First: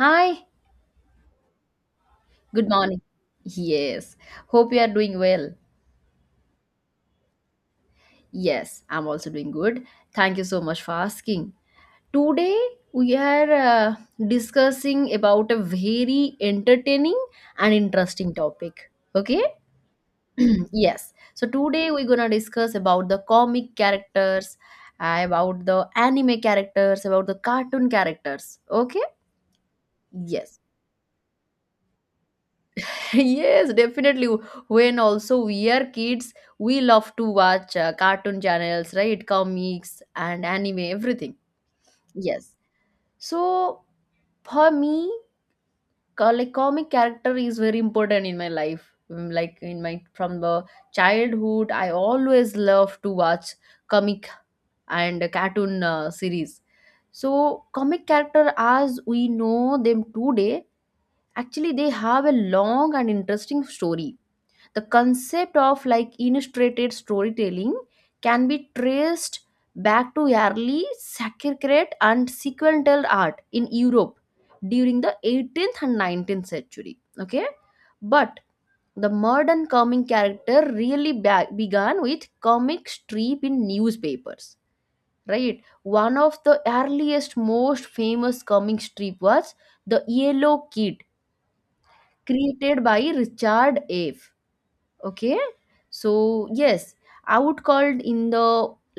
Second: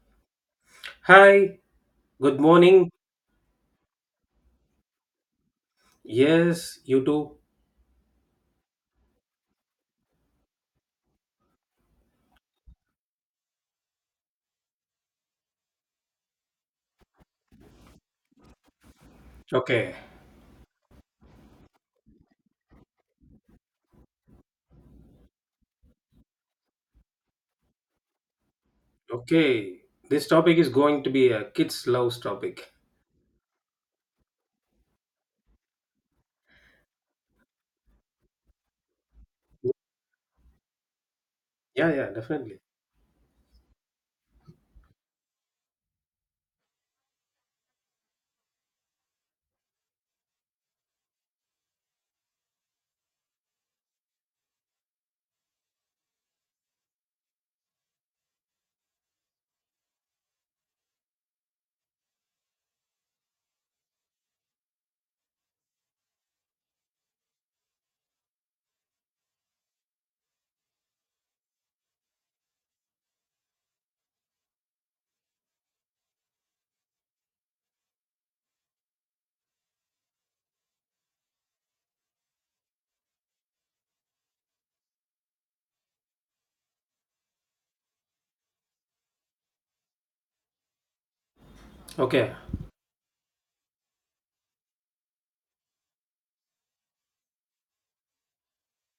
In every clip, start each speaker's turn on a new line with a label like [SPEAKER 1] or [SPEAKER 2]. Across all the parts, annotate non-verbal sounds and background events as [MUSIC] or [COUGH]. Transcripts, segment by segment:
[SPEAKER 1] Hi,
[SPEAKER 2] Hi, good
[SPEAKER 1] good
[SPEAKER 2] morning.
[SPEAKER 1] morning. Yes, hope you are doing well.
[SPEAKER 2] Yes, you too.
[SPEAKER 1] Yes, I'm also doing good. Thank you so much for asking. Today we are discussing about a very entertaining and interesting topic. Okay?
[SPEAKER 2] Okay,
[SPEAKER 1] [CLEARS THROAT] yes. So today we're going to discuss about the comic characters, about the anime characters, about the cartoon characters. Okay?
[SPEAKER 2] okay. This topic
[SPEAKER 1] Yes.
[SPEAKER 2] is going to be a kids' loves topic.
[SPEAKER 1] [LAUGHS] yes, definitely, when also we are kids we love to watch cartoon channels, right, comics and anime everything.
[SPEAKER 2] Yeah, yeah,
[SPEAKER 1] Yes,
[SPEAKER 2] definitely.
[SPEAKER 1] so for me, like comic character is very important in my life. Mm, like in my from the childhood I always love to watch comic and cartoon series. So comic character as we know them today, actually they have a long and interesting story. The concept of like illustrated storytelling can be traced back to early Sanskrit and sequential art in Europe during the 18th and 19th century. Okay, but the modern comic character really began with comic strip in newspapers, right? One of the earliest, most famous comic strip was The Yellow Kid,
[SPEAKER 2] Okay.
[SPEAKER 1] created by Richard F, okay. So yes, I would called in the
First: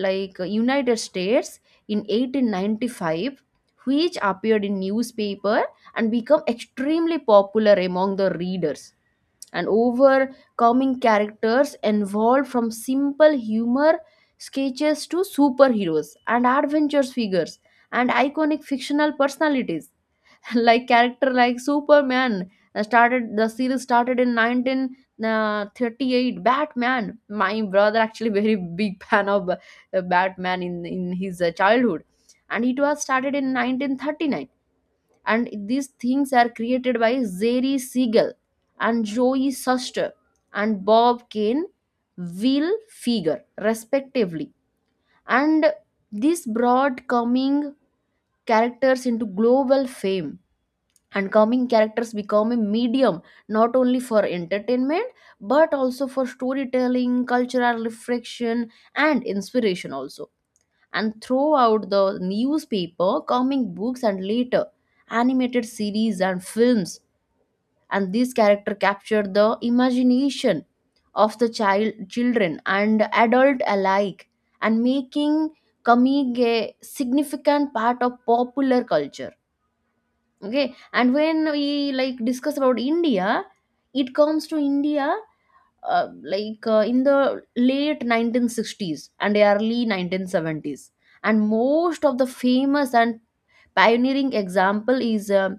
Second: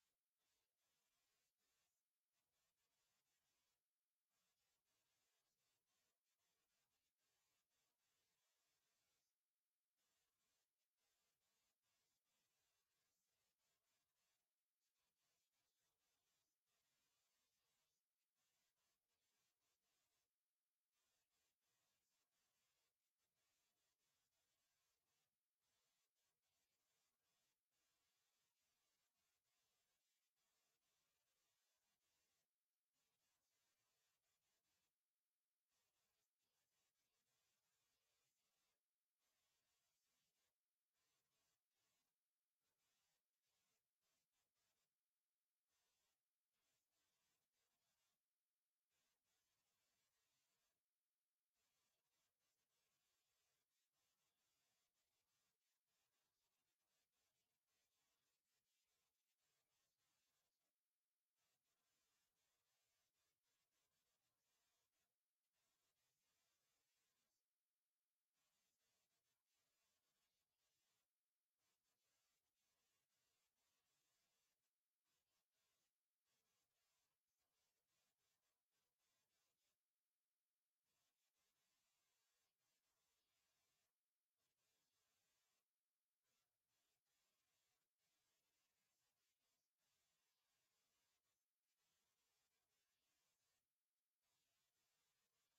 [SPEAKER 1] like United States in 1895, which appeared in newspaper and become extremely popular among the readers, and overcoming characters involved from simple humor sketches to superheroes and adventures figures and iconic fictional personalities, like character like Superman, started, the series started in 1938. Batman, my brother actually [LAUGHS] very big fan of Batman in his childhood, and it was started in 1939. And these things are created by Jerry Siegel and Joey Suster and Bob Kane, will Figure, respectively. And this brought coming characters into global fame, and comic characters become a medium not only for entertainment but also for storytelling, cultural reflection, and inspiration also. And throughout the newspaper comic books and later animated series and films, and these character capture the imagination of the child children and adult alike, and making comic a significant part of popular culture. Okay, and when we like discuss about India, it comes to India, uh, like in the late 1960s and early 1970s, and most of the famous and pioneering example is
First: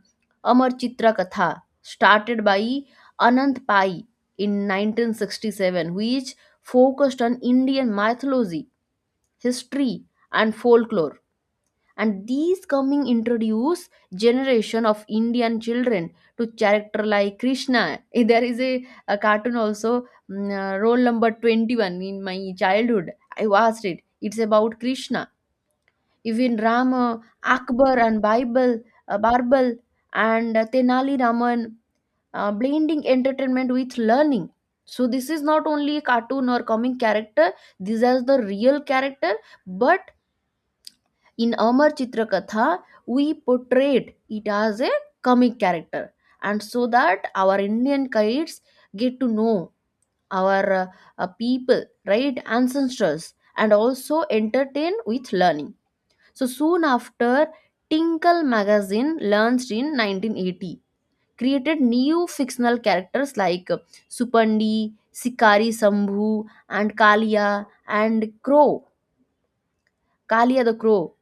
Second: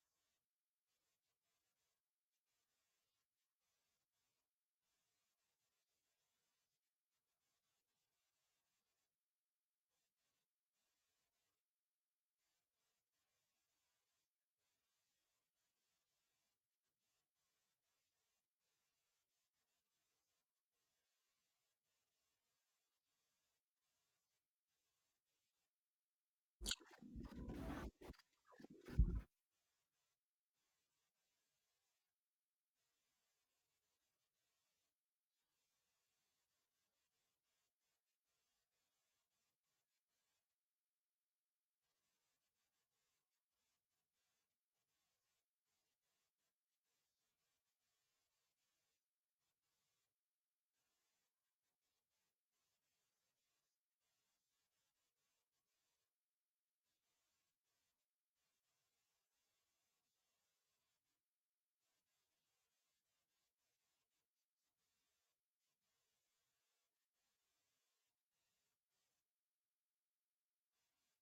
[SPEAKER 1] Amar Chitra Katha, started by Anant Pai in 1967, which focused on Indian mythology, history, and folklore. And these coming introduce generation of Indian children to character like Krishna. [LAUGHS] There is a cartoon also, mm, roll number 21. In my childhood I watched it, it's about Krishna, even Rama, Akbar and Bible, Barbal, and Tenali Raman, blending entertainment with learning. So this is not only a cartoon or comic character, these are the real character. But in Amar Chitrakatha, we portrayed it as a comic character, and so that our Indian kids get to know our people, right, ancestors, and also entertain with learning. So soon after, Tinkle magazine launched in 1980, created new fictional characters like Supandi, Sikari Sambhu, and Kalia and Crow, Kalia the Crow,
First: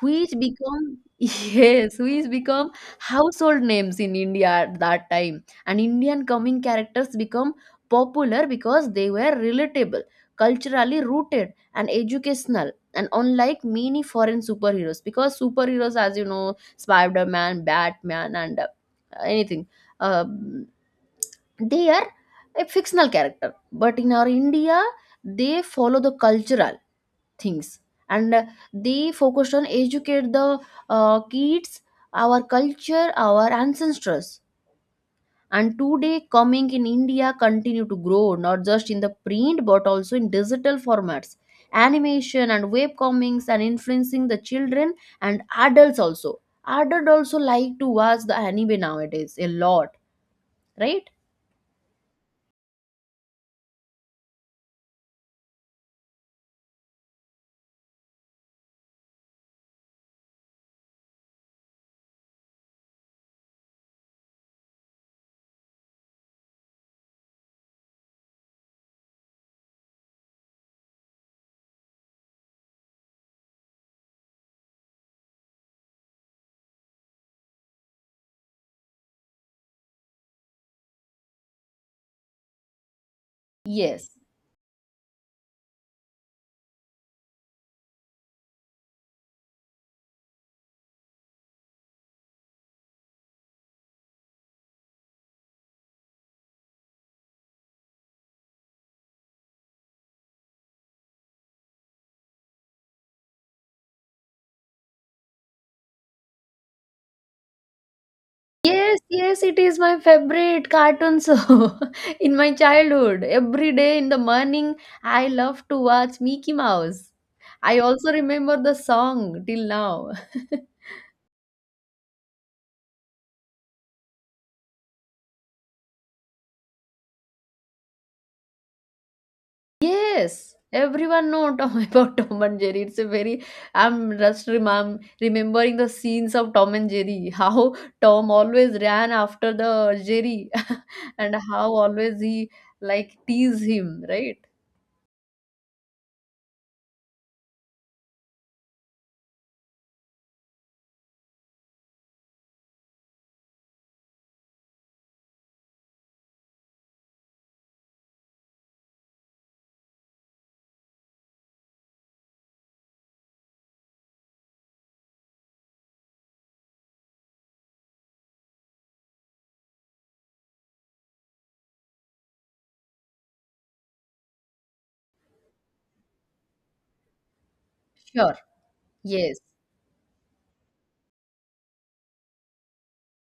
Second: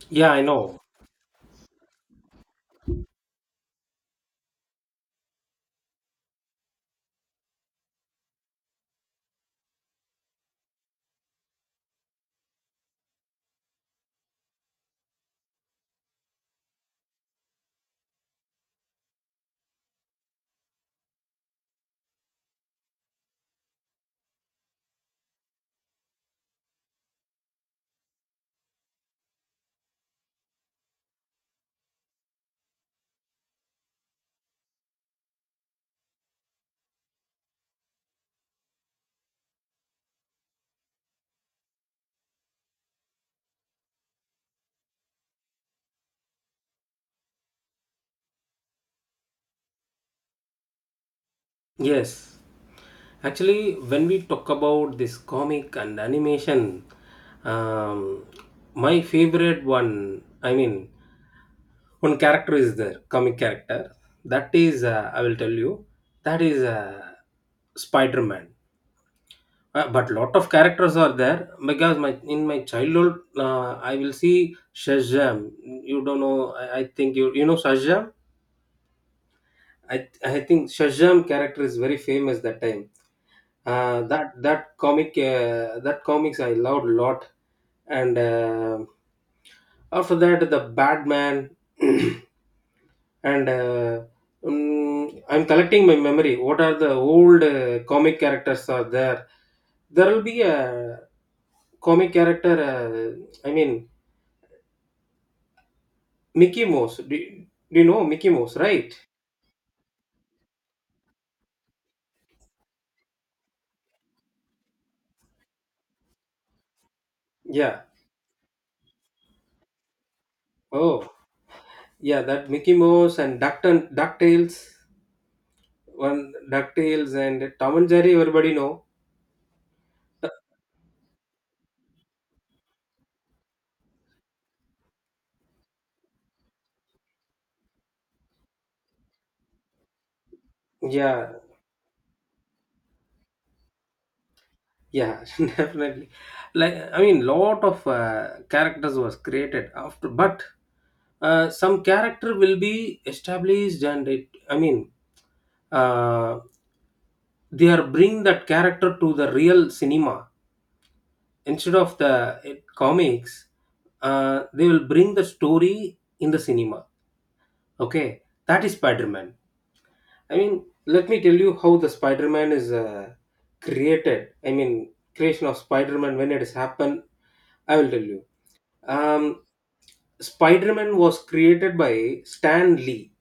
[SPEAKER 1] which
[SPEAKER 2] Yeah, I know.
[SPEAKER 1] become [LAUGHS] yes, which become household names in India at that time. And Indian coming characters become popular because they were relatable, culturally rooted, and educational. And unlike many foreign superheroes, because superheroes, as you know, Spider Man, Batman, and anything, uh, they are a fictional character, but in our India they follow the cultural things, and they focused on educate the kids our culture our ancestors. And today coming in India continue to grow, not just in the print but also in digital formats, animation and web comics, and influencing the children and adults also. Adults also like to watch the anime nowadays a lot, right?
[SPEAKER 2] Yes. Actually, when we talk about this comic and animation, um, my favorite one, I mean, one character is there, comic character. That is, I will tell you, that is Spider Man. But lot of characters are there because my in my childhood I will see Shazam. You don't know. I think you know Shazam. I think Shazam character is very famous that time.
[SPEAKER 1] Yes.
[SPEAKER 2] That comic that comics I loved a lot. And after that the Batman [CLEARS THROAT] and uh, I'm collecting my memory. What are the old comic characters are there? There will be a comic character, I mean Mickey Mouse. Do you know Mickey Mouse, right?
[SPEAKER 1] Yes, yes, it is my favorite cartoon show [LAUGHS] in my childhood. Every day in the morning, I love to watch Mickey Mouse. I
[SPEAKER 2] Yeah.
[SPEAKER 1] also remember the song till now. [LAUGHS]
[SPEAKER 2] Oh, yeah. That Mickey Mouse and Duck and Ducktales, one Ducktales and Tom and Jerry. Everybody know.
[SPEAKER 1] Yes, everyone know Tom [LAUGHS] about Tom and Jerry. It's a very, I'm just remembering the scenes of Tom and Jerry. [LAUGHS] How Tom always ran after the Jerry, [LAUGHS] and
[SPEAKER 2] Yeah,
[SPEAKER 1] how always he like tease him, right?
[SPEAKER 2] yeah, [LAUGHS] definitely. Like I mean, lot of characters was created after, but some character will be established, and it. I mean, uh, they are bring that character to the real cinema instead of the eh, comics, they will bring the story in the cinema. Okay, that is Spider-Man. I mean, let me tell you how the Spider-Man is created. I mean, creation of Spider-Man, when it has happened, I will tell you.
[SPEAKER 1] Sure.
[SPEAKER 2] um,
[SPEAKER 1] Yes.
[SPEAKER 2] Spider-Man was created by Stan Lee.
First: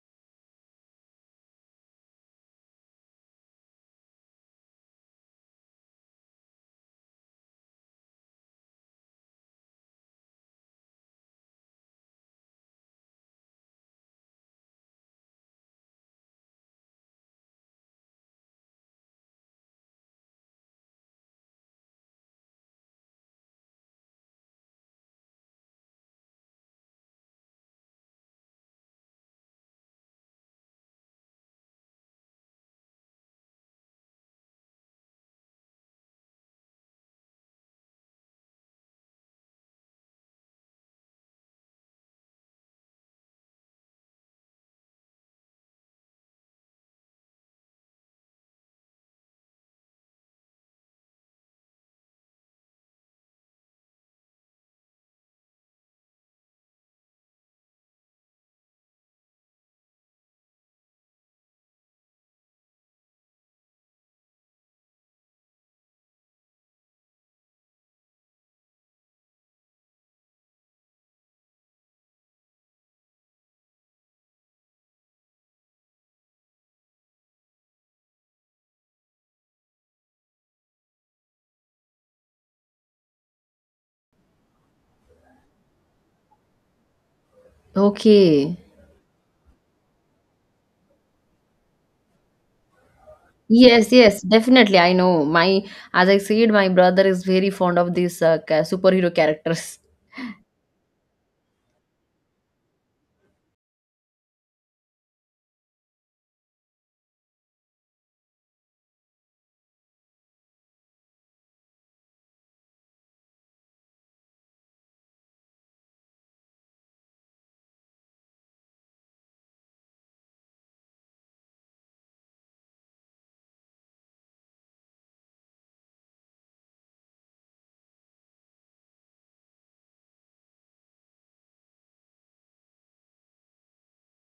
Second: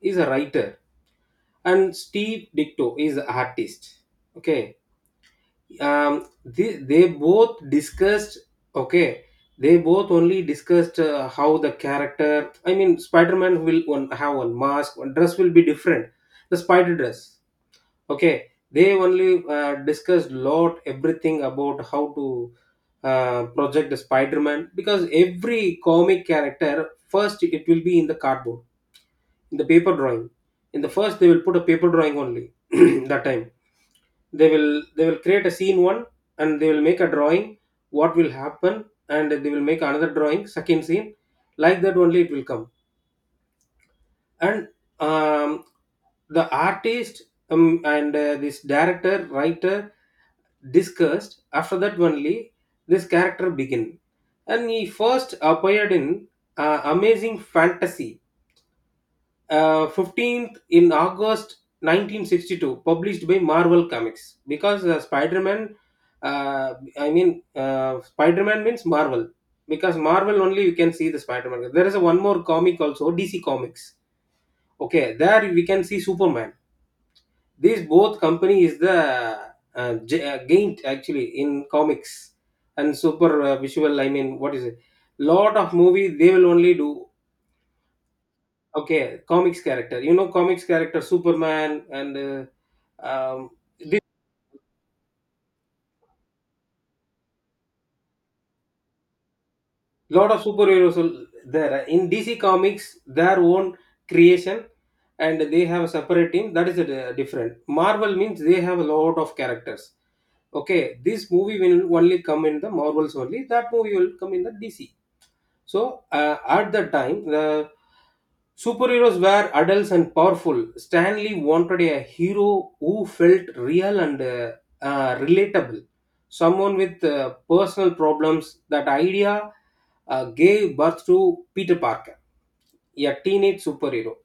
[SPEAKER 2] He's a writer, and Steve Ditko is the artist. Okay. um they both discussed. Okay, they both only discussed how the character, I mean Spider-Man will one, have one mask, one dress will be different, the spider dress. Okay, they only discussed lot everything about how to project the Spider-Man, because every comic character first it will be in the cardboard, in the paper drawing. In the first they will put a paper drawing only. [CLEARS THROAT] That time they will they will create a scene one, and they will make a drawing what will happen, and they will make another drawing second scene. Like that only it will come. And um, the artist, and this director writer discussed. After that only this character begin, and he first appeared in Amazing Fantasy 15th in August 1962, published by Marvel Comics. Because Spider Man, uh, Spider Man means Marvel, because Marvel only you can see the Spider Man. There is a one more comic also, DC Comics. Okay, there we can see Superman. These both company is the gained actually in comics and super visual. I mean, what is it? Lot of movie they will only do.
[SPEAKER 1] Okay.
[SPEAKER 2] Okay, comics character. You know, comics character, Superman, and um,
[SPEAKER 1] Yes,
[SPEAKER 2] this
[SPEAKER 1] yes, definitely. I know. My, as I said, my brother is very fond of these superhero characters.
[SPEAKER 2] lot of superheroes are there in DC Comics. Their own creation, and they have a separate team. That is a, different. Marvel means they have a lot of characters. Okay, this movie will only come in the Marvels only. That movie will come in the DC. So at that time, the superheroes were adults and powerful. Stanley wanted a hero who felt real and relatable, someone with personal problems. That idea gave birth to Peter Parker, a teenage superhero.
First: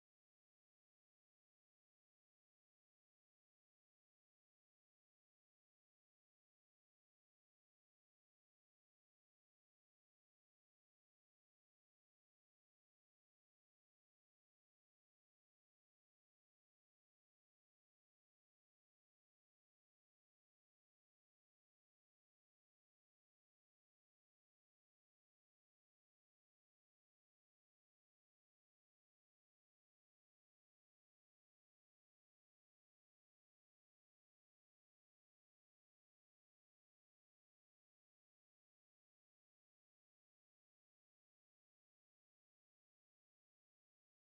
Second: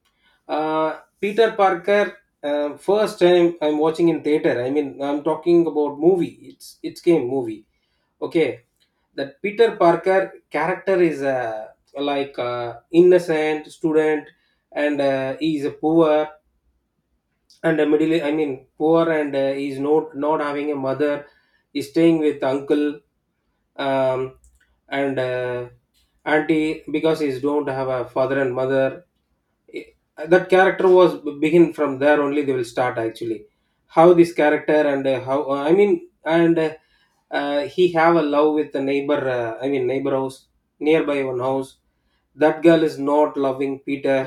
[SPEAKER 2] Uh, Peter Parker. First time I'm watching in theater. I mean, I'm talking about movie. It's came movie. Okay, that Peter Parker character is innocent student, and he is a poor and a middle. I mean, poor and he is not having a mother. He's staying with uncle um, and auntie, because he don't have a father and mother. That character was begin from there only. They will start actually how this character and how I mean and he have a love with the neighbor, I mean neighbor house, nearby one house. That girl is not loving Peter.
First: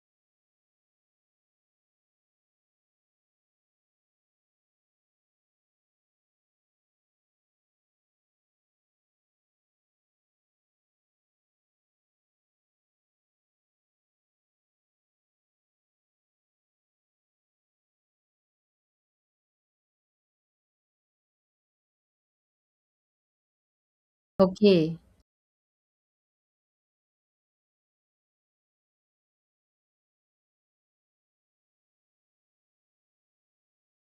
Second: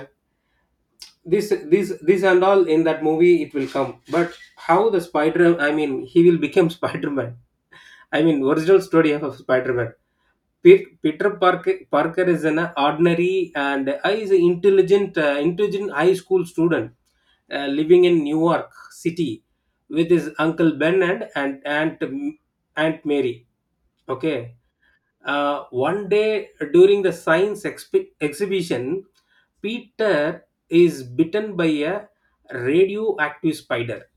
[SPEAKER 2] This this this and all in that movie it will come. But how the spider, I mean he will become [LAUGHS] spider-man, I mean original story of Spider-Man. Peter Parker, Parker is an ordinary and I is an intelligent, intelligent high school student living in New York City with his uncle Ben and Aunt Mary. Okay.
[SPEAKER 1] Okay,
[SPEAKER 2] One day during the exhibition, Peter is bitten by a radioactive spider.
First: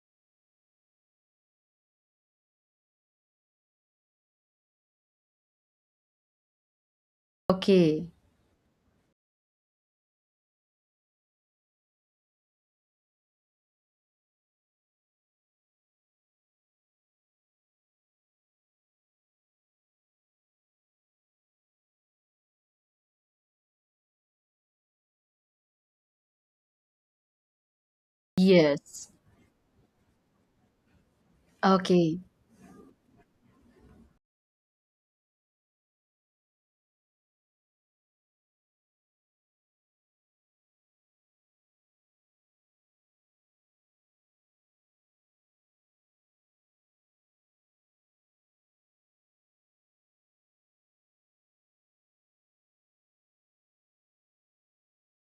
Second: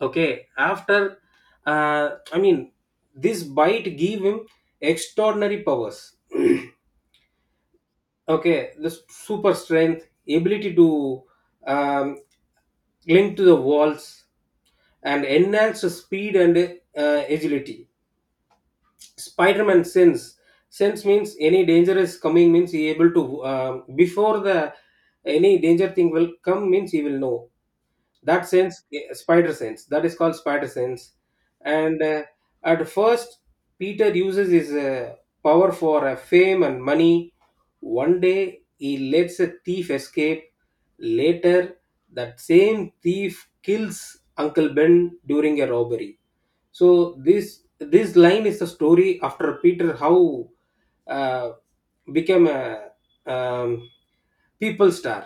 [SPEAKER 2] Okay. After, uh, I mean, this bite gave him extraordinary powers. [CLEARS THROAT]
[SPEAKER 1] okay,
[SPEAKER 2] Okay, the super strength, ability to um, cling to the walls and enhance the speed and agility. Spider-Man sense, sense means any danger is coming means he able to, before the any danger thing will come means he will know. That sense,
[SPEAKER 1] yes,
[SPEAKER 2] spider sense, that is called spider sense. And
[SPEAKER 1] okay.
[SPEAKER 2] at first Peter uses his power for fame and money. One day he lets a thief escape. Later that same thief kills uncle Ben during a robbery. So this line is the story. After Peter, how uh, became a um, people star,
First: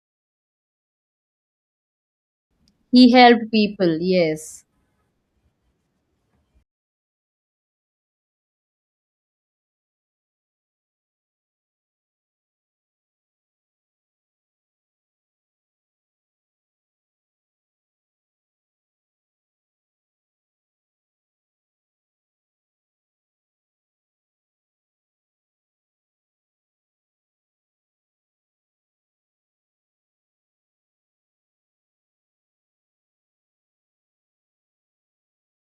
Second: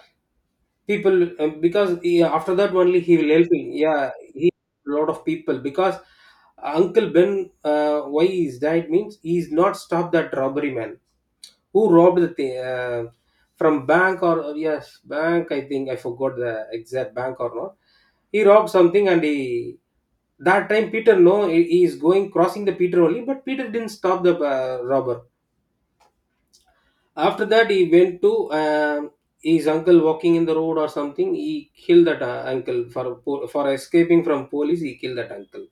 [SPEAKER 2] people because he, after that only
[SPEAKER 1] He
[SPEAKER 2] he will help
[SPEAKER 1] helped
[SPEAKER 2] him.
[SPEAKER 1] people.
[SPEAKER 2] Yeah, he,
[SPEAKER 1] Yes,
[SPEAKER 2] a lot of people. Because uncle Ben, why he's died means he's not stopped that robbery man who robbed the thing, from bank or yes bank, I think I forgot the exact bank or not. He robbed something, and he, that time Peter no, he he is going crossing the Peter only, but Peter didn't stop the robber. After that, he went to his uncle walking in the road or something. He killed that uncle for escaping from police. He killed that uncle.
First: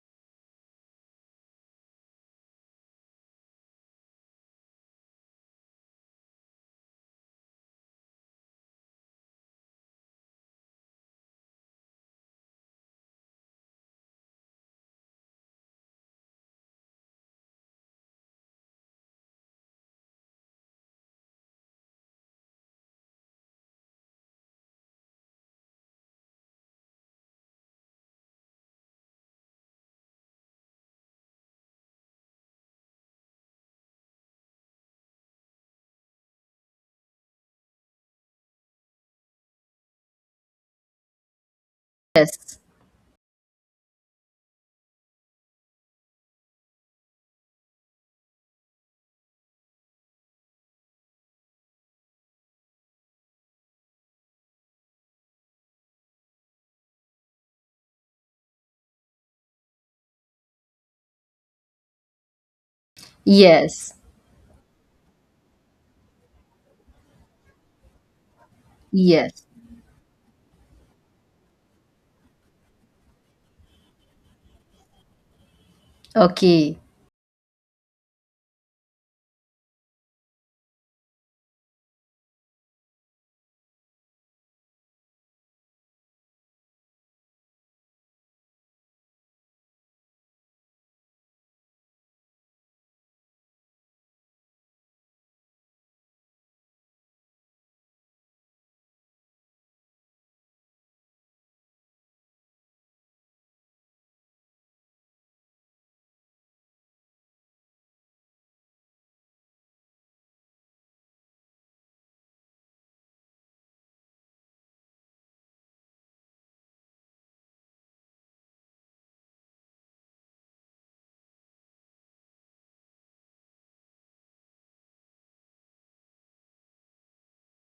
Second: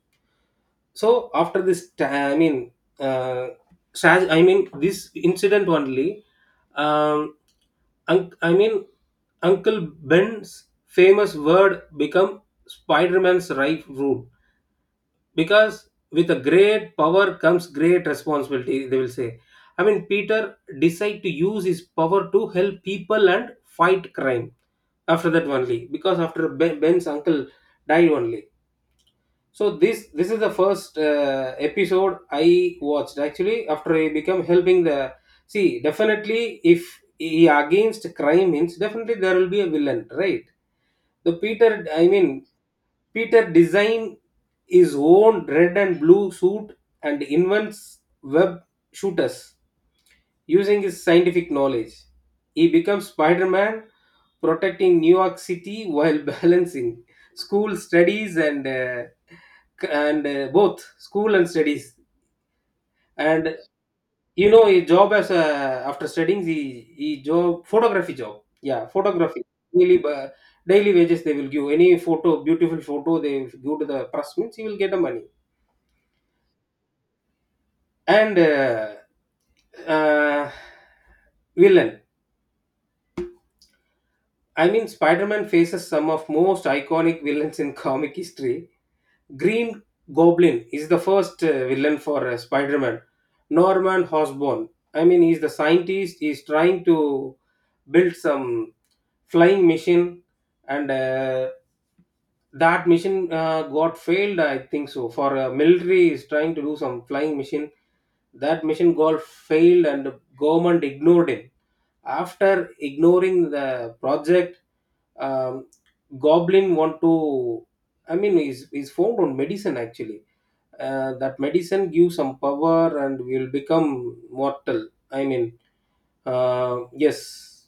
[SPEAKER 2] So after this, I mean, uh, I mean this incident only. Um, I mean, Uncle Ben's famous word become Spider-Man's right rule, because with a great power comes great responsibility, they will say. I mean Peter decide to use his power to help people and fight crime, after that only, because after Ben's uncle died only. So this is the first episode I watched, actually, after he become helping the, see definitely, if he against crime means definitely there will be a villain, right? The Peter, I mean
[SPEAKER 1] yes,
[SPEAKER 2] Peter design his own red and blue suit, and invents web shooters. Using his scientific knowledge, he becomes Spider Man, protecting New York City while [LAUGHS] balancing school studies and both school and studies. And
[SPEAKER 1] yes,
[SPEAKER 2] you know, his job as a, after studying, he job photography job. Yeah, photography
[SPEAKER 1] yes.
[SPEAKER 2] daily ba- daily wages, they will give any photo, beautiful photo they give to the press means he will get the money.
[SPEAKER 1] Okay,
[SPEAKER 2] And. Uh, Villain, I mean, Spider-Man faces some of most iconic villains in comic history. Green Goblin is the first villain for Spider-Man. Norman Osborn. I mean, he's the scientist. He's trying to build some flying machine, and that mission got failed. I think so. For military, is trying to do some flying machine. That mission got failed, and the government ignored him. After ignoring the project, um, goblin want to, I mean is formed on medicine actually. That medicine gives some power and will become mortal, I mean, yes.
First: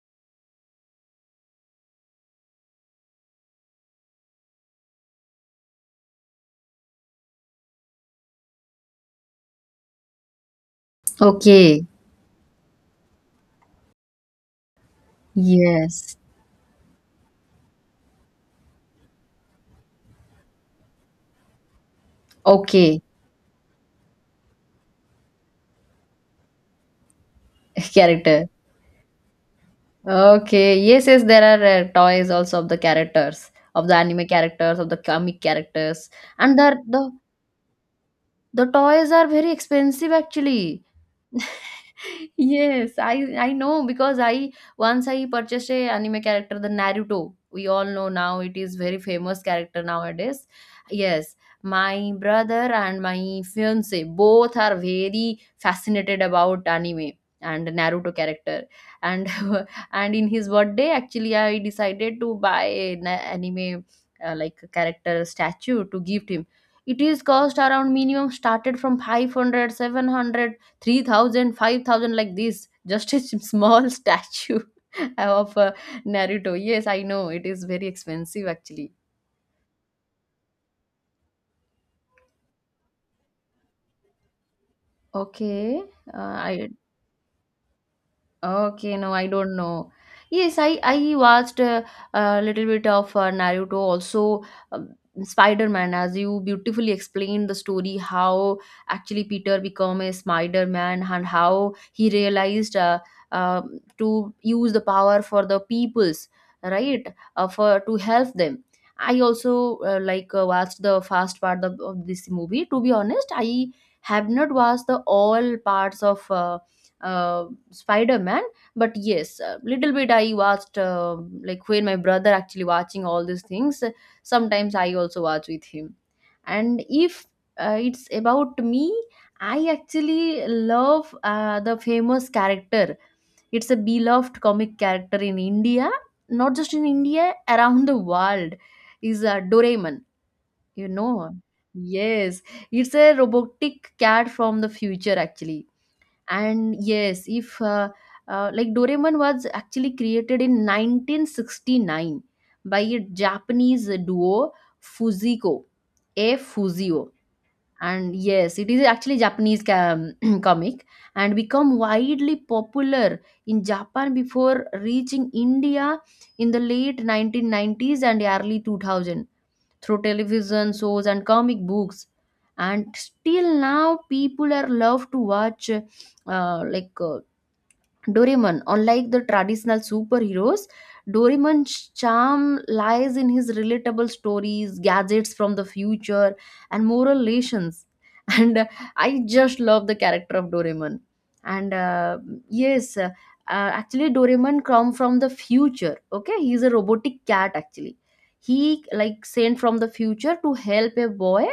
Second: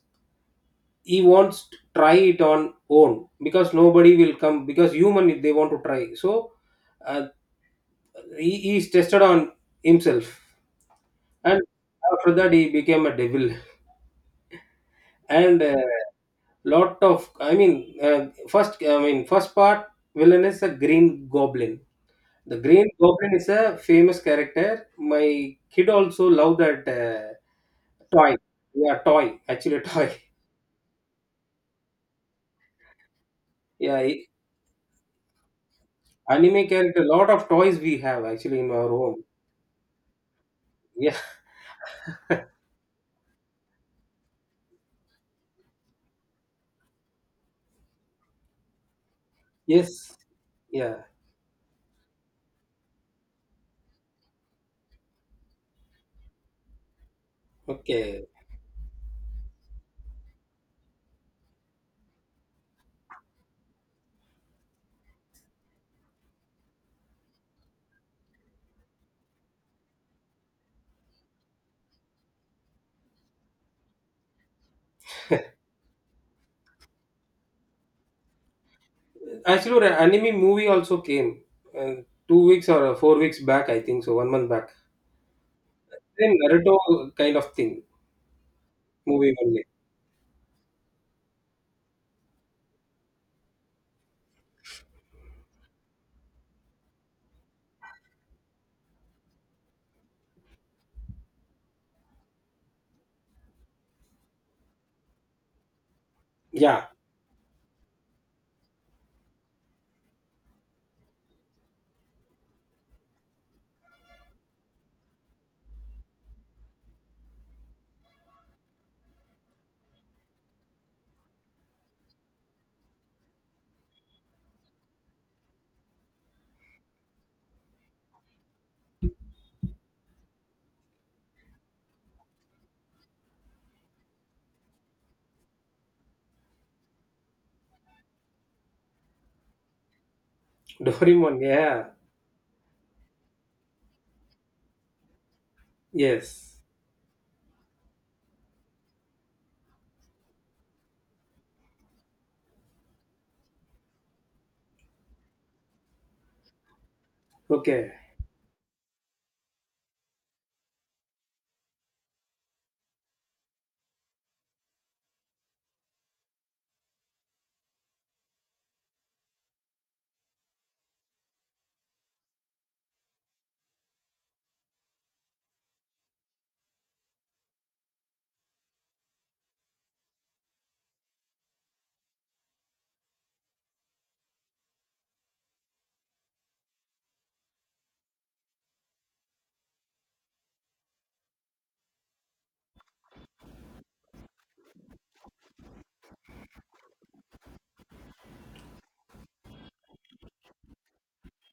[SPEAKER 2] He wants to try it on own, because nobody will come, because human they want to try. So uh, he is tested on himself. And
[SPEAKER 1] okay,
[SPEAKER 2] after that he became a devil. And
[SPEAKER 1] yes,
[SPEAKER 2] lot of, I mean, uh, first, I mean first part villain is a green goblin. The green
[SPEAKER 1] okay.
[SPEAKER 2] goblin is a famous character. My kid also love that
[SPEAKER 1] [LAUGHS]
[SPEAKER 2] toy.
[SPEAKER 1] Character.
[SPEAKER 2] Yeah, toy actually, [LAUGHS] toy.
[SPEAKER 1] Okay, yes, yes. There are toys also, of the characters, of the
[SPEAKER 2] Yeah,
[SPEAKER 1] anime characters, of the comic characters, and
[SPEAKER 2] anime
[SPEAKER 1] the
[SPEAKER 2] character,
[SPEAKER 1] the
[SPEAKER 2] lot of toys we have actually
[SPEAKER 1] the
[SPEAKER 2] in our
[SPEAKER 1] toys
[SPEAKER 2] home.
[SPEAKER 1] are very expensive actually.
[SPEAKER 2] Yeah.
[SPEAKER 1] Yes, I know because I once I purchased a anime character, the Naruto. We all know now it is very famous
[SPEAKER 2] [LAUGHS]
[SPEAKER 1] character
[SPEAKER 2] yes.
[SPEAKER 1] nowadays.
[SPEAKER 2] Yeah.
[SPEAKER 1] Yes, my brother and my fiance both are very fascinated about anime and Naruto
[SPEAKER 2] Okay.
[SPEAKER 1] character. And [LAUGHS] and in his birthday, actually, I decided to buy an anime like character statue to gift him. It is cost around minimum started from 500, 3,000, 5,000, like this, just a [LAUGHS] small statue [LAUGHS] of Naruto. Yes, I know it is very expensive actually.
[SPEAKER 2] Actually an anime movie also came uh, 2 weeks or 4 weeks back, I think so one month back.
[SPEAKER 1] Okay.
[SPEAKER 2] Then
[SPEAKER 1] I
[SPEAKER 2] Naruto kind of thing,
[SPEAKER 1] Okay, no, I
[SPEAKER 2] movie
[SPEAKER 1] don't
[SPEAKER 2] only.
[SPEAKER 1] know. Yes, I watched a little bit of Naruto, also, um, Spider-Man. As you beautifully explained the story, how actually Peter became a Spider-Man and how he realized um to use the power for the peoples,
[SPEAKER 2] Yeah,
[SPEAKER 1] right? For to help them. I also like watched the first part of this movie. To be honest, I have not watched the all parts of. Uh, Spider-man, but yes little bit I watched like when my brother actually watching all these things, sometimes I also watch with him. And if it's about me, I actually love the famous character. It's a beloved comic character in India, not just in India, around the world, is Doraemon,
[SPEAKER 2] [LAUGHS]
[SPEAKER 1] you know?
[SPEAKER 2] doraemon, yeah.
[SPEAKER 1] Yes, it's a robotic cat from the future, actually.
[SPEAKER 2] Yes.
[SPEAKER 1] And yes, if like Doraemon was actually created in 1969 by a Japanese duo, Fujiko, a Fuzio.
[SPEAKER 2] Okay.
[SPEAKER 1] And yes, it is actually Japanese [CLEARS THROAT] comic, and become widely popular in Japan before reaching India in the late 1990s and early 2000 through television shows and comic books. And still now people are love to watch like Doraemon. Unlike the traditional superheroes, Doraemon's charm lies in his relatable stories, gadgets from the future, and moral lessons. [LAUGHS] And I just love the character of Doraemon. And yes, actually, Doraemon come from the future. Okay, he's a robotic cat. Actually, he like sent from the future to help a boy,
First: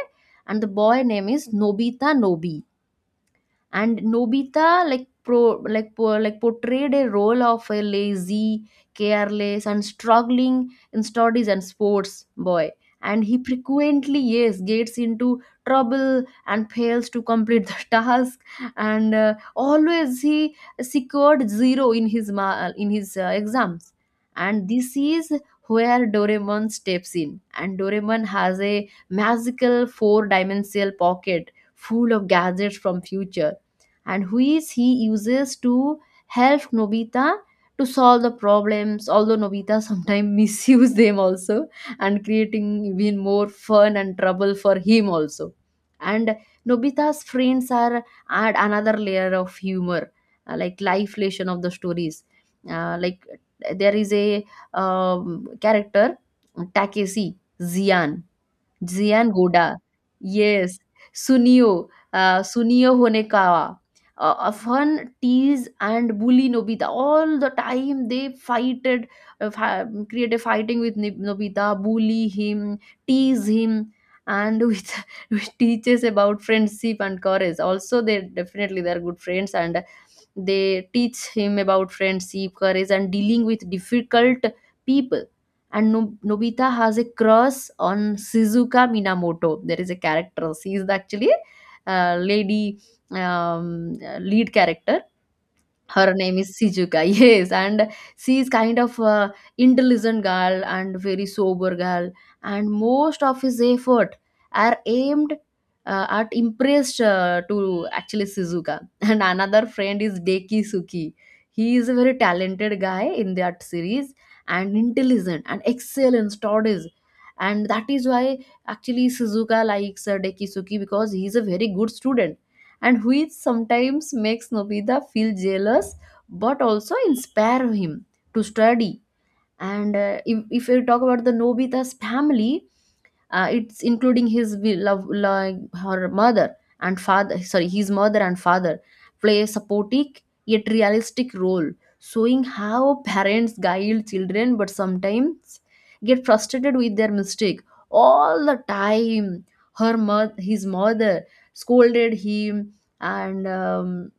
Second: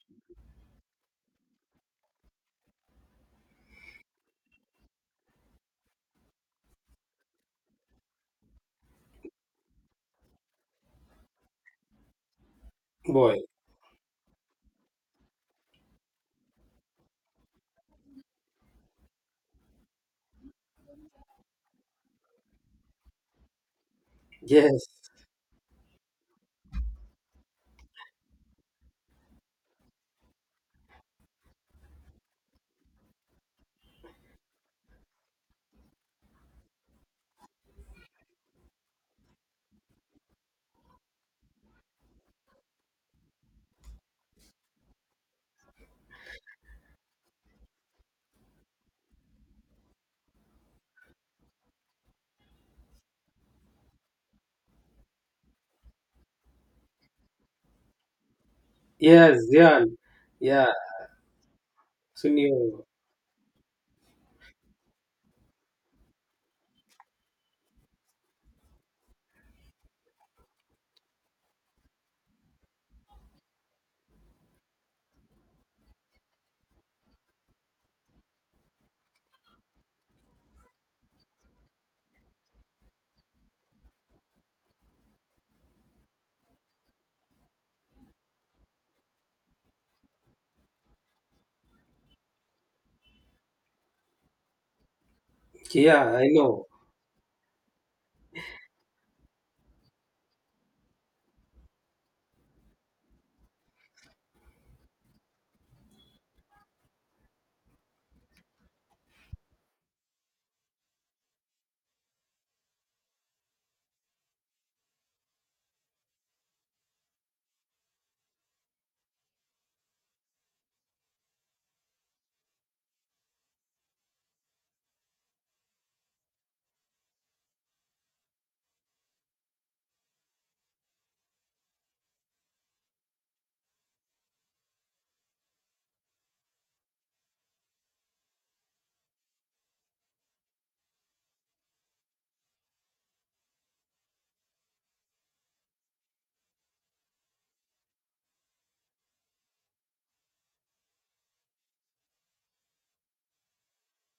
[SPEAKER 1] and the boy name is Nobita Nobi. And Nobita like like portrayed a role of a lazy, careless, and struggling in studies and sports boy. And he
[SPEAKER 2] Boy.
[SPEAKER 1] frequently, yes, gets into trouble and fails to complete the [LAUGHS] task. And always he secured zero in his in his exams. And
[SPEAKER 2] Yes.
[SPEAKER 1] this is where Doraemon steps in, and Doraemon has a magical four dimensional pocket full of gadgets from future, and which he uses to help Nobita to solve the problems, although Nobita sometimes [LAUGHS] misuse them also and creating even more fun and trouble for him also. And Nobita's friends are add another layer of humor, like life lesson of the stories. Like there is a character Takeshi Zian, Zian
[SPEAKER 2] Yes.
[SPEAKER 1] Goda.
[SPEAKER 2] Yeah. Yeah.
[SPEAKER 1] Yes. Sunio.
[SPEAKER 2] Sunio.
[SPEAKER 1] Sunio Honekawa. Fun, tease, and bully Nobita. All the time they fighted, create a fighting with Nobita, bully him, tease him, and with, [LAUGHS] with teaches about friendship and courage. Also, they definitely they are good friends and they teach him about friendship, courage, and dealing with difficult people. And Nobita has a crush on Shizuka Minamoto. There is a character. She is the actually lady, um, lead character. Her
[SPEAKER 2] Yeah. I
[SPEAKER 1] name is
[SPEAKER 2] know.
[SPEAKER 1] Shizuka. [LAUGHS] Yes, and she is kind of a intelligent girl and very sober girl. And most of his effort are aimed at impressed to actually Shizuka. [LAUGHS] And another friend is Deki Suki. He is a very talented guy in that series, and intelligent and excel in studies. And that is why actually Shizuka likes Deki Suki because he is a very good student and which sometimes makes Nobita feel jealous but also inspire him to study, and if we talk about the Nobita's family, it's including his wi- love like her mother and father sorry his mother and father play a supportive yet realistic role, showing how parents guide children but sometimes get frustrated with their mistake all the time. Her mother His mother scolded him and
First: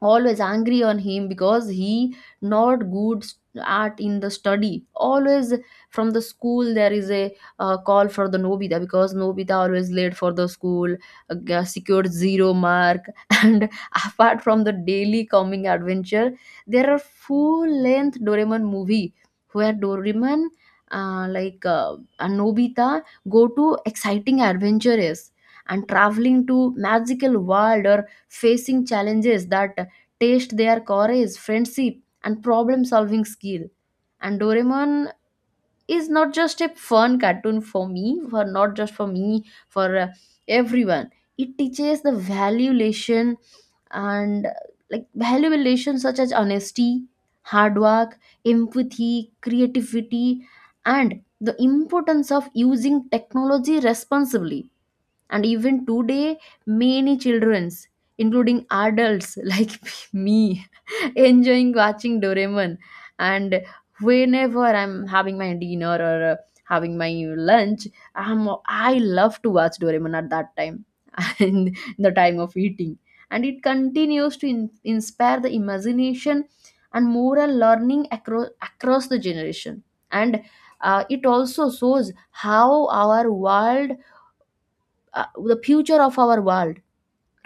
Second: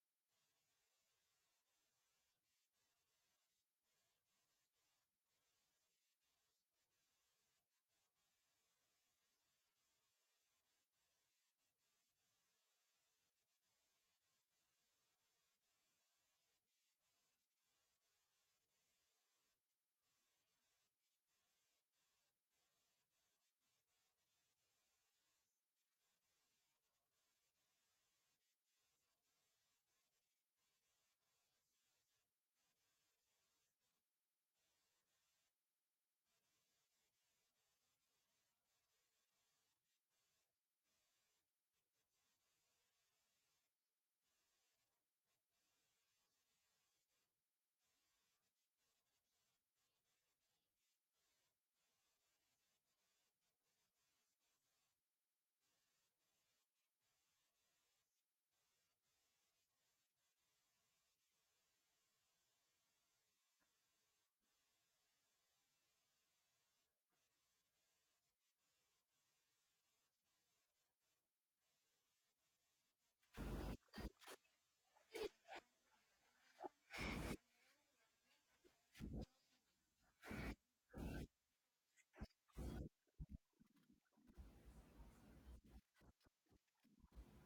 [SPEAKER 1] always angry on him because he not good at in the study always. From the school there is a call for the Nobita because Nobita always late for the school, secured zero mark. [LAUGHS] And apart from the daily coming adventure, there are full length Doraemon movie where Doraemon, and Nobita, go to exciting adventures and traveling to magical world or facing challenges that test their courage, friendship, and problem solving skill. And Doraemon is not just a fun cartoon for me, for not just for me, for everyone. It teaches the value lesson and like valuable lessons such as honesty, hard work, empathy, creativity, and the importance of using technology responsibly. And even today, many childrens, including adults, [LAUGHS] like me, enjoying watching Doraemon. And whenever I'm having my dinner or having my lunch, I love to watch Doraemon at that time [LAUGHS] in the time of eating. And it continues to inspire the imagination and moral learning across the generation. And it also shows how our world, the future of our world,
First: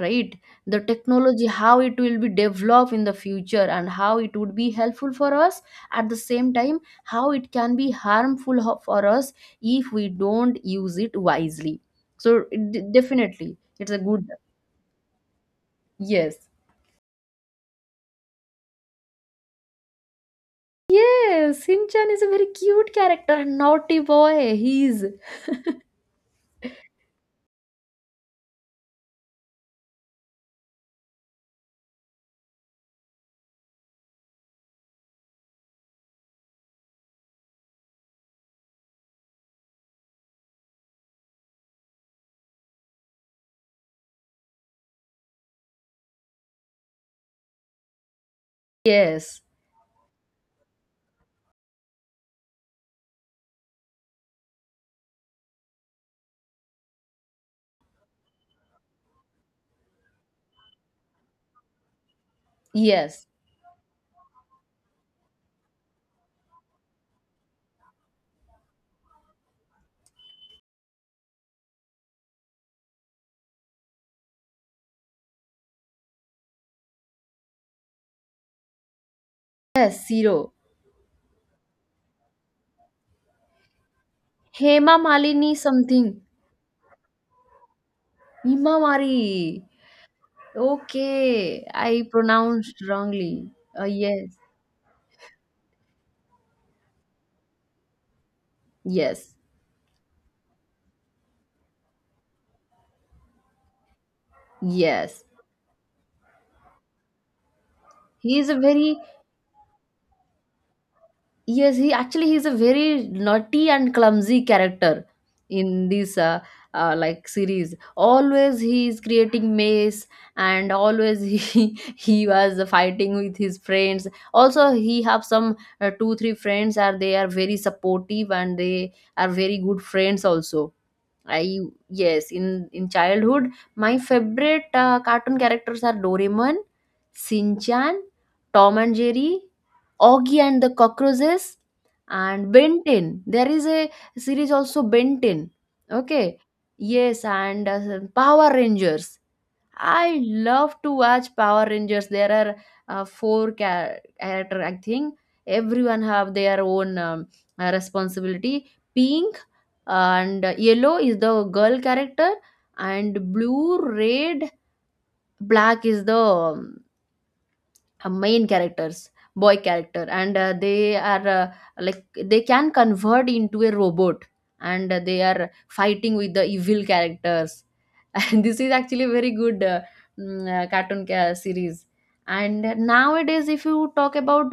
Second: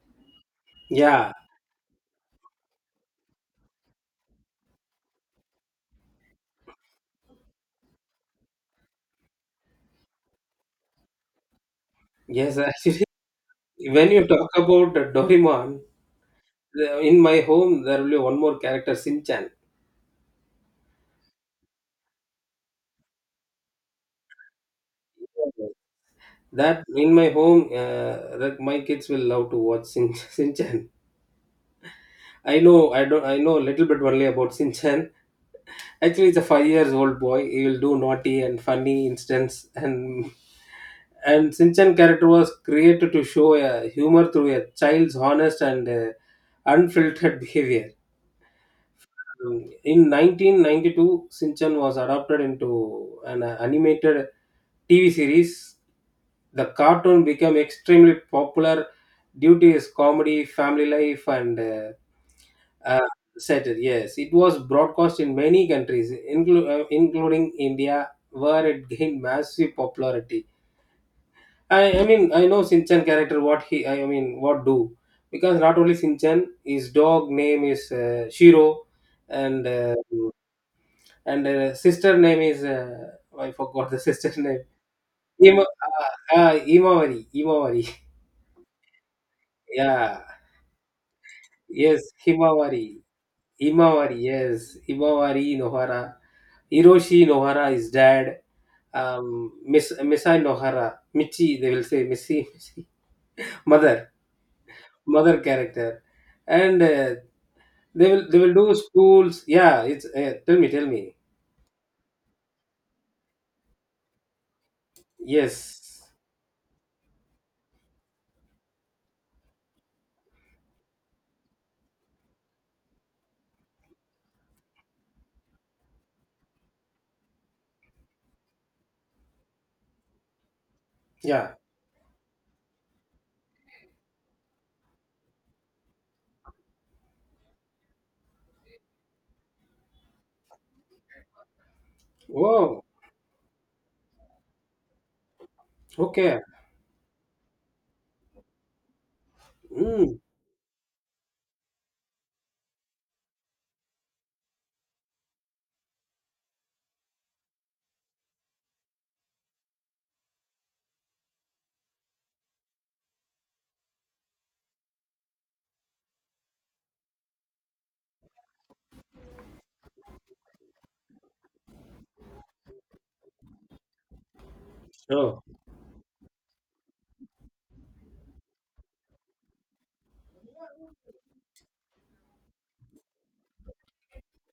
[SPEAKER 1] right, the
[SPEAKER 2] Yeah.
[SPEAKER 1] technology, how it will be developed in the future and how it would be helpful for us. At the same time, how it can be harmful for us if we don't use it wisely, so
[SPEAKER 2] Yes. [LAUGHS] Actually,
[SPEAKER 1] definitely it's a
[SPEAKER 2] when
[SPEAKER 1] good.
[SPEAKER 2] you talk about Doraemon,
[SPEAKER 1] Yes.
[SPEAKER 2] in my home there will be one more character, Shinchan.
[SPEAKER 1] Yes, Shinchan is a very cute character and naughty boy, he's
[SPEAKER 2] That in my home, like my kids will love to watch Shin [LAUGHS] Shinchan. I know. I don't. I know a little bit only about Shinchan. Actually, it's a 5 years old boy. He will do naughty and funny incidents, and Sinchan character was created to show a humor through a child's honest and unfiltered behavior.
[SPEAKER 1] yes.
[SPEAKER 2] In 1992, Sinchan was adopted into an animated TV series. The cartoon became extremely popular due to his comedy, family life, and uh,
[SPEAKER 1] Yes.
[SPEAKER 2] settled, yes. It was broadcast in many countries, including India, where it gained massive popularity. I mean, I know Shinchan character, what he, I mean, what do. Because not only Shinchan, his dog name is Shiro, and
[SPEAKER 1] Yes, zero.
[SPEAKER 2] sister name is, I forgot the sister [LAUGHS] name.
[SPEAKER 1] Hema Malini something.
[SPEAKER 2] Imawari, Imawari. [LAUGHS]
[SPEAKER 1] Hema Mari.
[SPEAKER 2] Yeah,
[SPEAKER 1] Okay,
[SPEAKER 2] yes,
[SPEAKER 1] I pronounced
[SPEAKER 2] Himawari.
[SPEAKER 1] wrongly.
[SPEAKER 2] Imawari,
[SPEAKER 1] Yes.
[SPEAKER 2] yes. Imawari Nohara. Hiroshi Nohara, is dad,
[SPEAKER 1] Yes,
[SPEAKER 2] Miss Missai Nohara, Michi, they will say Missy, Missy, mother,
[SPEAKER 1] yes.
[SPEAKER 2] mother character, and they will
[SPEAKER 1] He
[SPEAKER 2] they
[SPEAKER 1] is
[SPEAKER 2] will
[SPEAKER 1] a
[SPEAKER 2] do
[SPEAKER 1] very
[SPEAKER 2] schools. Yeah, it's, tell me, tell me.
[SPEAKER 1] yes. He is a very naughty and clumsy character in
[SPEAKER 2] Yes,
[SPEAKER 1] this series. Always he is creating mess, and always he [LAUGHS] he was fighting with his friends. Also, he have some two three friends are they are very supportive and they are very good friends also.
[SPEAKER 2] yeah.
[SPEAKER 1] I Yes, in childhood, my favorite cartoon characters are Doraemon, Shinchan, Tom and Jerry, Oggy and the Cockroaches, and Ben
[SPEAKER 2] Oh,
[SPEAKER 1] 10. There is a series also Ben 10. Okay,
[SPEAKER 2] okay.
[SPEAKER 1] yes, and Power Rangers.
[SPEAKER 2] Mm.
[SPEAKER 1] I love to watch Power Rangers. There are four character. I think everyone have their own responsibility. Pink and yellow is the girl character, and blue, red, black is the main characters, boy character, and they are they can convert into a robot, and they
[SPEAKER 2] Oh,
[SPEAKER 1] are fighting with the evil characters [LAUGHS] and this is actually very good series. And nowadays if you talk about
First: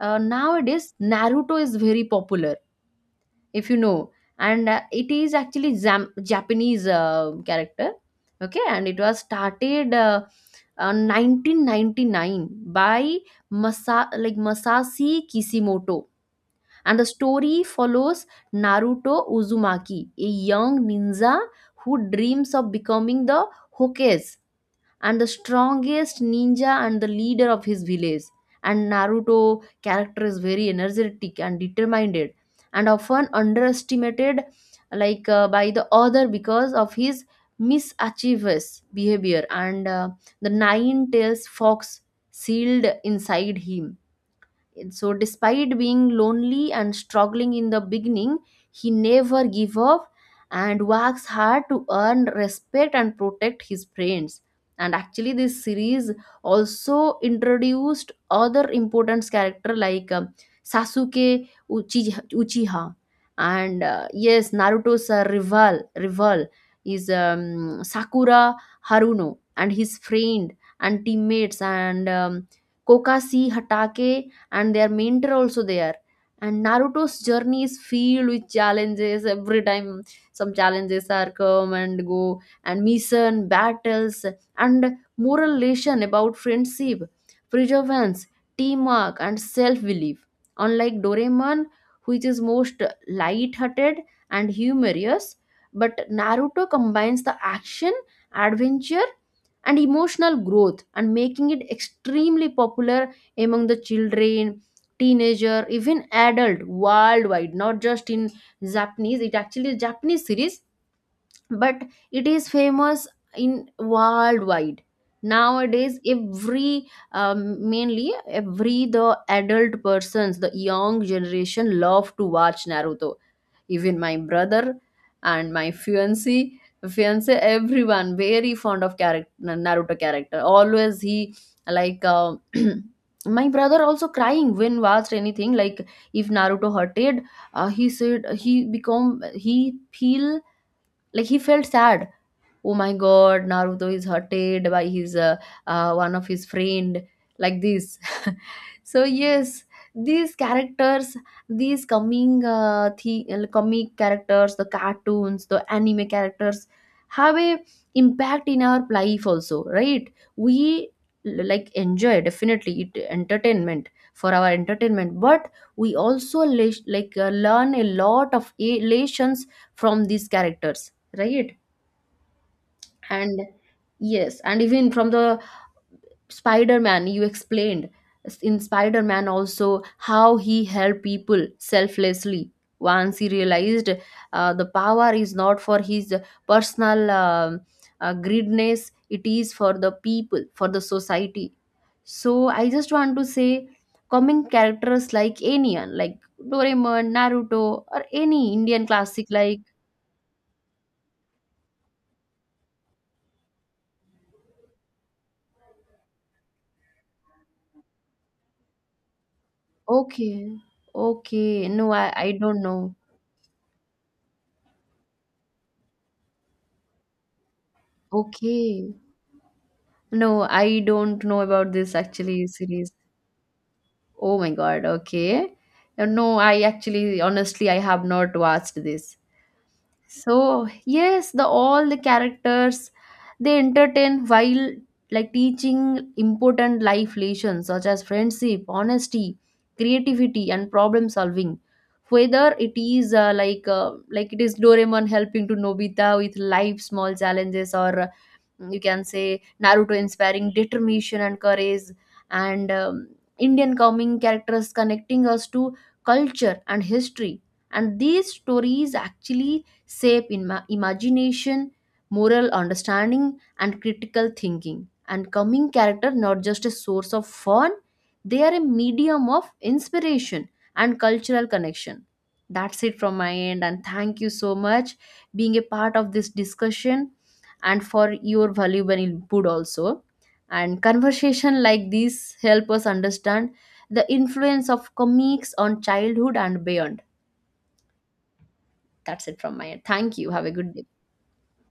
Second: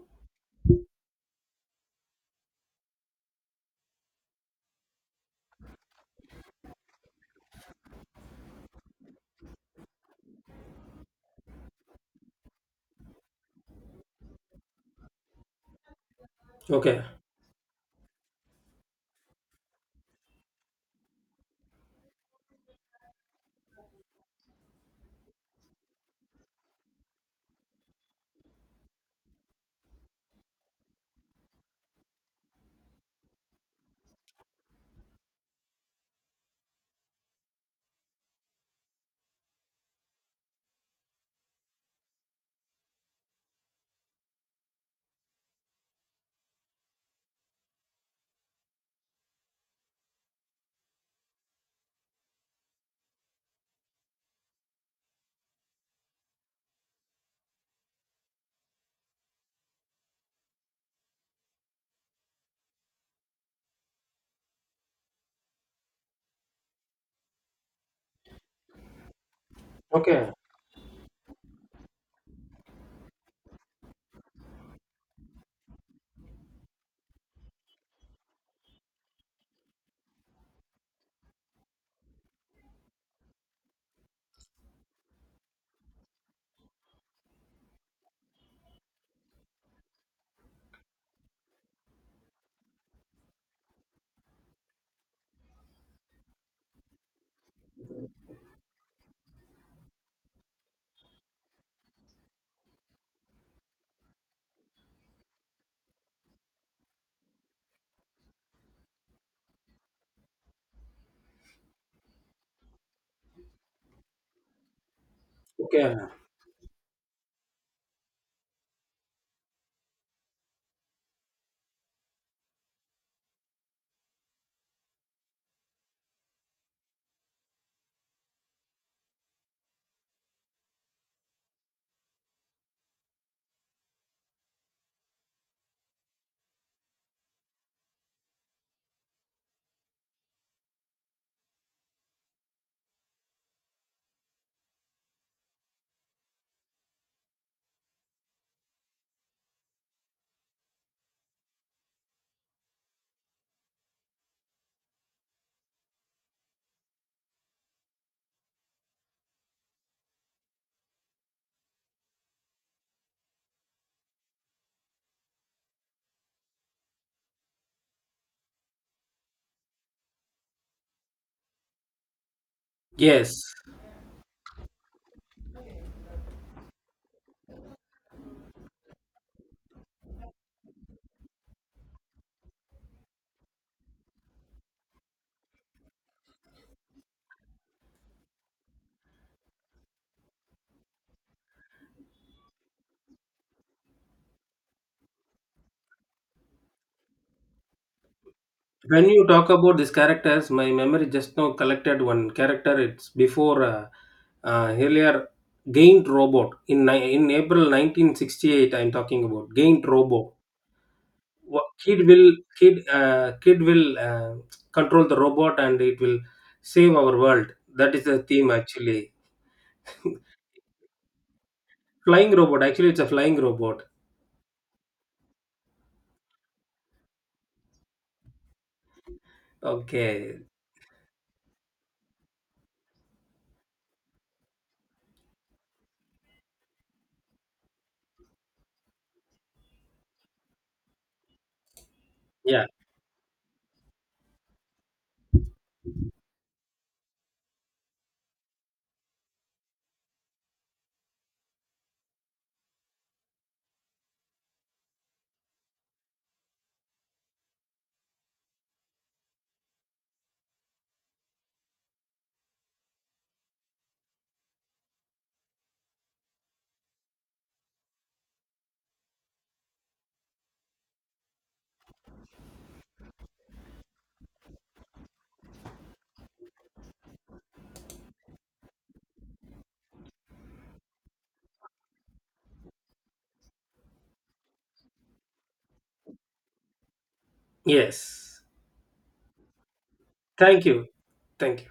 [SPEAKER 1] nowadays, Naruto is very popular, if you know. And it is actually japanese character. Okay, and it was started 1999 by Masashi Kishimoto. And
[SPEAKER 2] okay,
[SPEAKER 1] the story follows Naruto Uzumaki, a young ninja who dreams of becoming the Hokage and the strongest ninja and the leader of his village. And Naruto character is very energetic and determined and often underestimated like by the other because of his misachievous behavior and the nine tails fox sealed inside him. So despite being lonely and struggling in the beginning, he never gave up and works hard to earn respect and protect his friends. And actually, this series also introduced other important character like Sasuke Uchiha, and yes, Naruto's rival is Sakura Haruno, and his
[SPEAKER 2] okay,
[SPEAKER 1] friend and teammates, and Kokashi Hatake, and their mentor also there. And naruto's journey is filled with challenges every time, some challenges are come and go and mission battles and moral lesson about friendship, perseverance, teamwork and self-belief. Unlike Doraemon, which is most light-hearted and humorous, but Naruto combines the action, adventure, and emotional growth, and making it extremely popular among the children, teenager, even adult worldwide. Not just in japanese, it actually a japanese series, but it is famous in worldwide.
[SPEAKER 2] okay.
[SPEAKER 1] Nowadays every mainly every the adult persons, the young generation love to watch Naruto. Even my brother and my fiancé, everyone very fond of character Naruto character. Always he like uh, [CLEARS THROAT] my brother also crying when watched anything like if Naruto hurted, he said he become he feel like he felt sad, oh my god, Naruto is hurted by his one of his friend, like this. [LAUGHS] So yes, these characters, these coming comic characters, the cartoons, the anime characters, have a impact in our life also, right? We enjoy, definitely it entertainment for our entertainment, but we also learn a lot of lessons from these characters, right? And
[SPEAKER 2] Yes.
[SPEAKER 1] yes, and even from the Spider-Man you explained, in Spider-Man also how he helped people selflessly once he realized the power is not for his personal greediness, it is for the people, for the society. So I just want to say coming characters like Anian, like Doraemon, Naruto, or any Indian
[SPEAKER 2] When you
[SPEAKER 1] classic
[SPEAKER 2] talk
[SPEAKER 1] like
[SPEAKER 2] about these characters, my memory just now collected one character. It's before earlier Gaint Robot in April 1968. I'm talking about Gaint Robot.
[SPEAKER 1] okay. Okay, no,
[SPEAKER 2] Kid
[SPEAKER 1] I
[SPEAKER 2] will,
[SPEAKER 1] don't know.
[SPEAKER 2] kid will control the robot, and it will save our world. That is the theme
[SPEAKER 1] Okay.
[SPEAKER 2] actually. [LAUGHS]
[SPEAKER 1] No, I don't know about this
[SPEAKER 2] flying
[SPEAKER 1] actually
[SPEAKER 2] robot. Actually,
[SPEAKER 1] series.
[SPEAKER 2] it's a flying robot.
[SPEAKER 1] Oh my God. Okay. No, I actually, honestly, I have not watched this.
[SPEAKER 2] Okay.
[SPEAKER 1] So yes, the all the characters they entertain while like teaching important life lessons such as friendship, honesty, creativity, and problem solving. Whether
[SPEAKER 2] Yeah.
[SPEAKER 1] it is like it is Doraemon helping to Nobita with life small challenges, or you can say Naruto inspiring determination and courage, and Indian coming characters connecting us to culture and history. And these stories actually shape in imagination, moral understanding, and critical thinking. And coming character not just a source of fun, they are a medium of inspiration and cultural connection. That's it from my end, and thank you so much being a part of this discussion and for your valuable input also. And conversation like this help us understand the influence of comics on childhood and beyond.
[SPEAKER 2] Yes.
[SPEAKER 1] That's it from my end, thank you, have a
[SPEAKER 2] Thank
[SPEAKER 1] good day.
[SPEAKER 2] you. Thank you.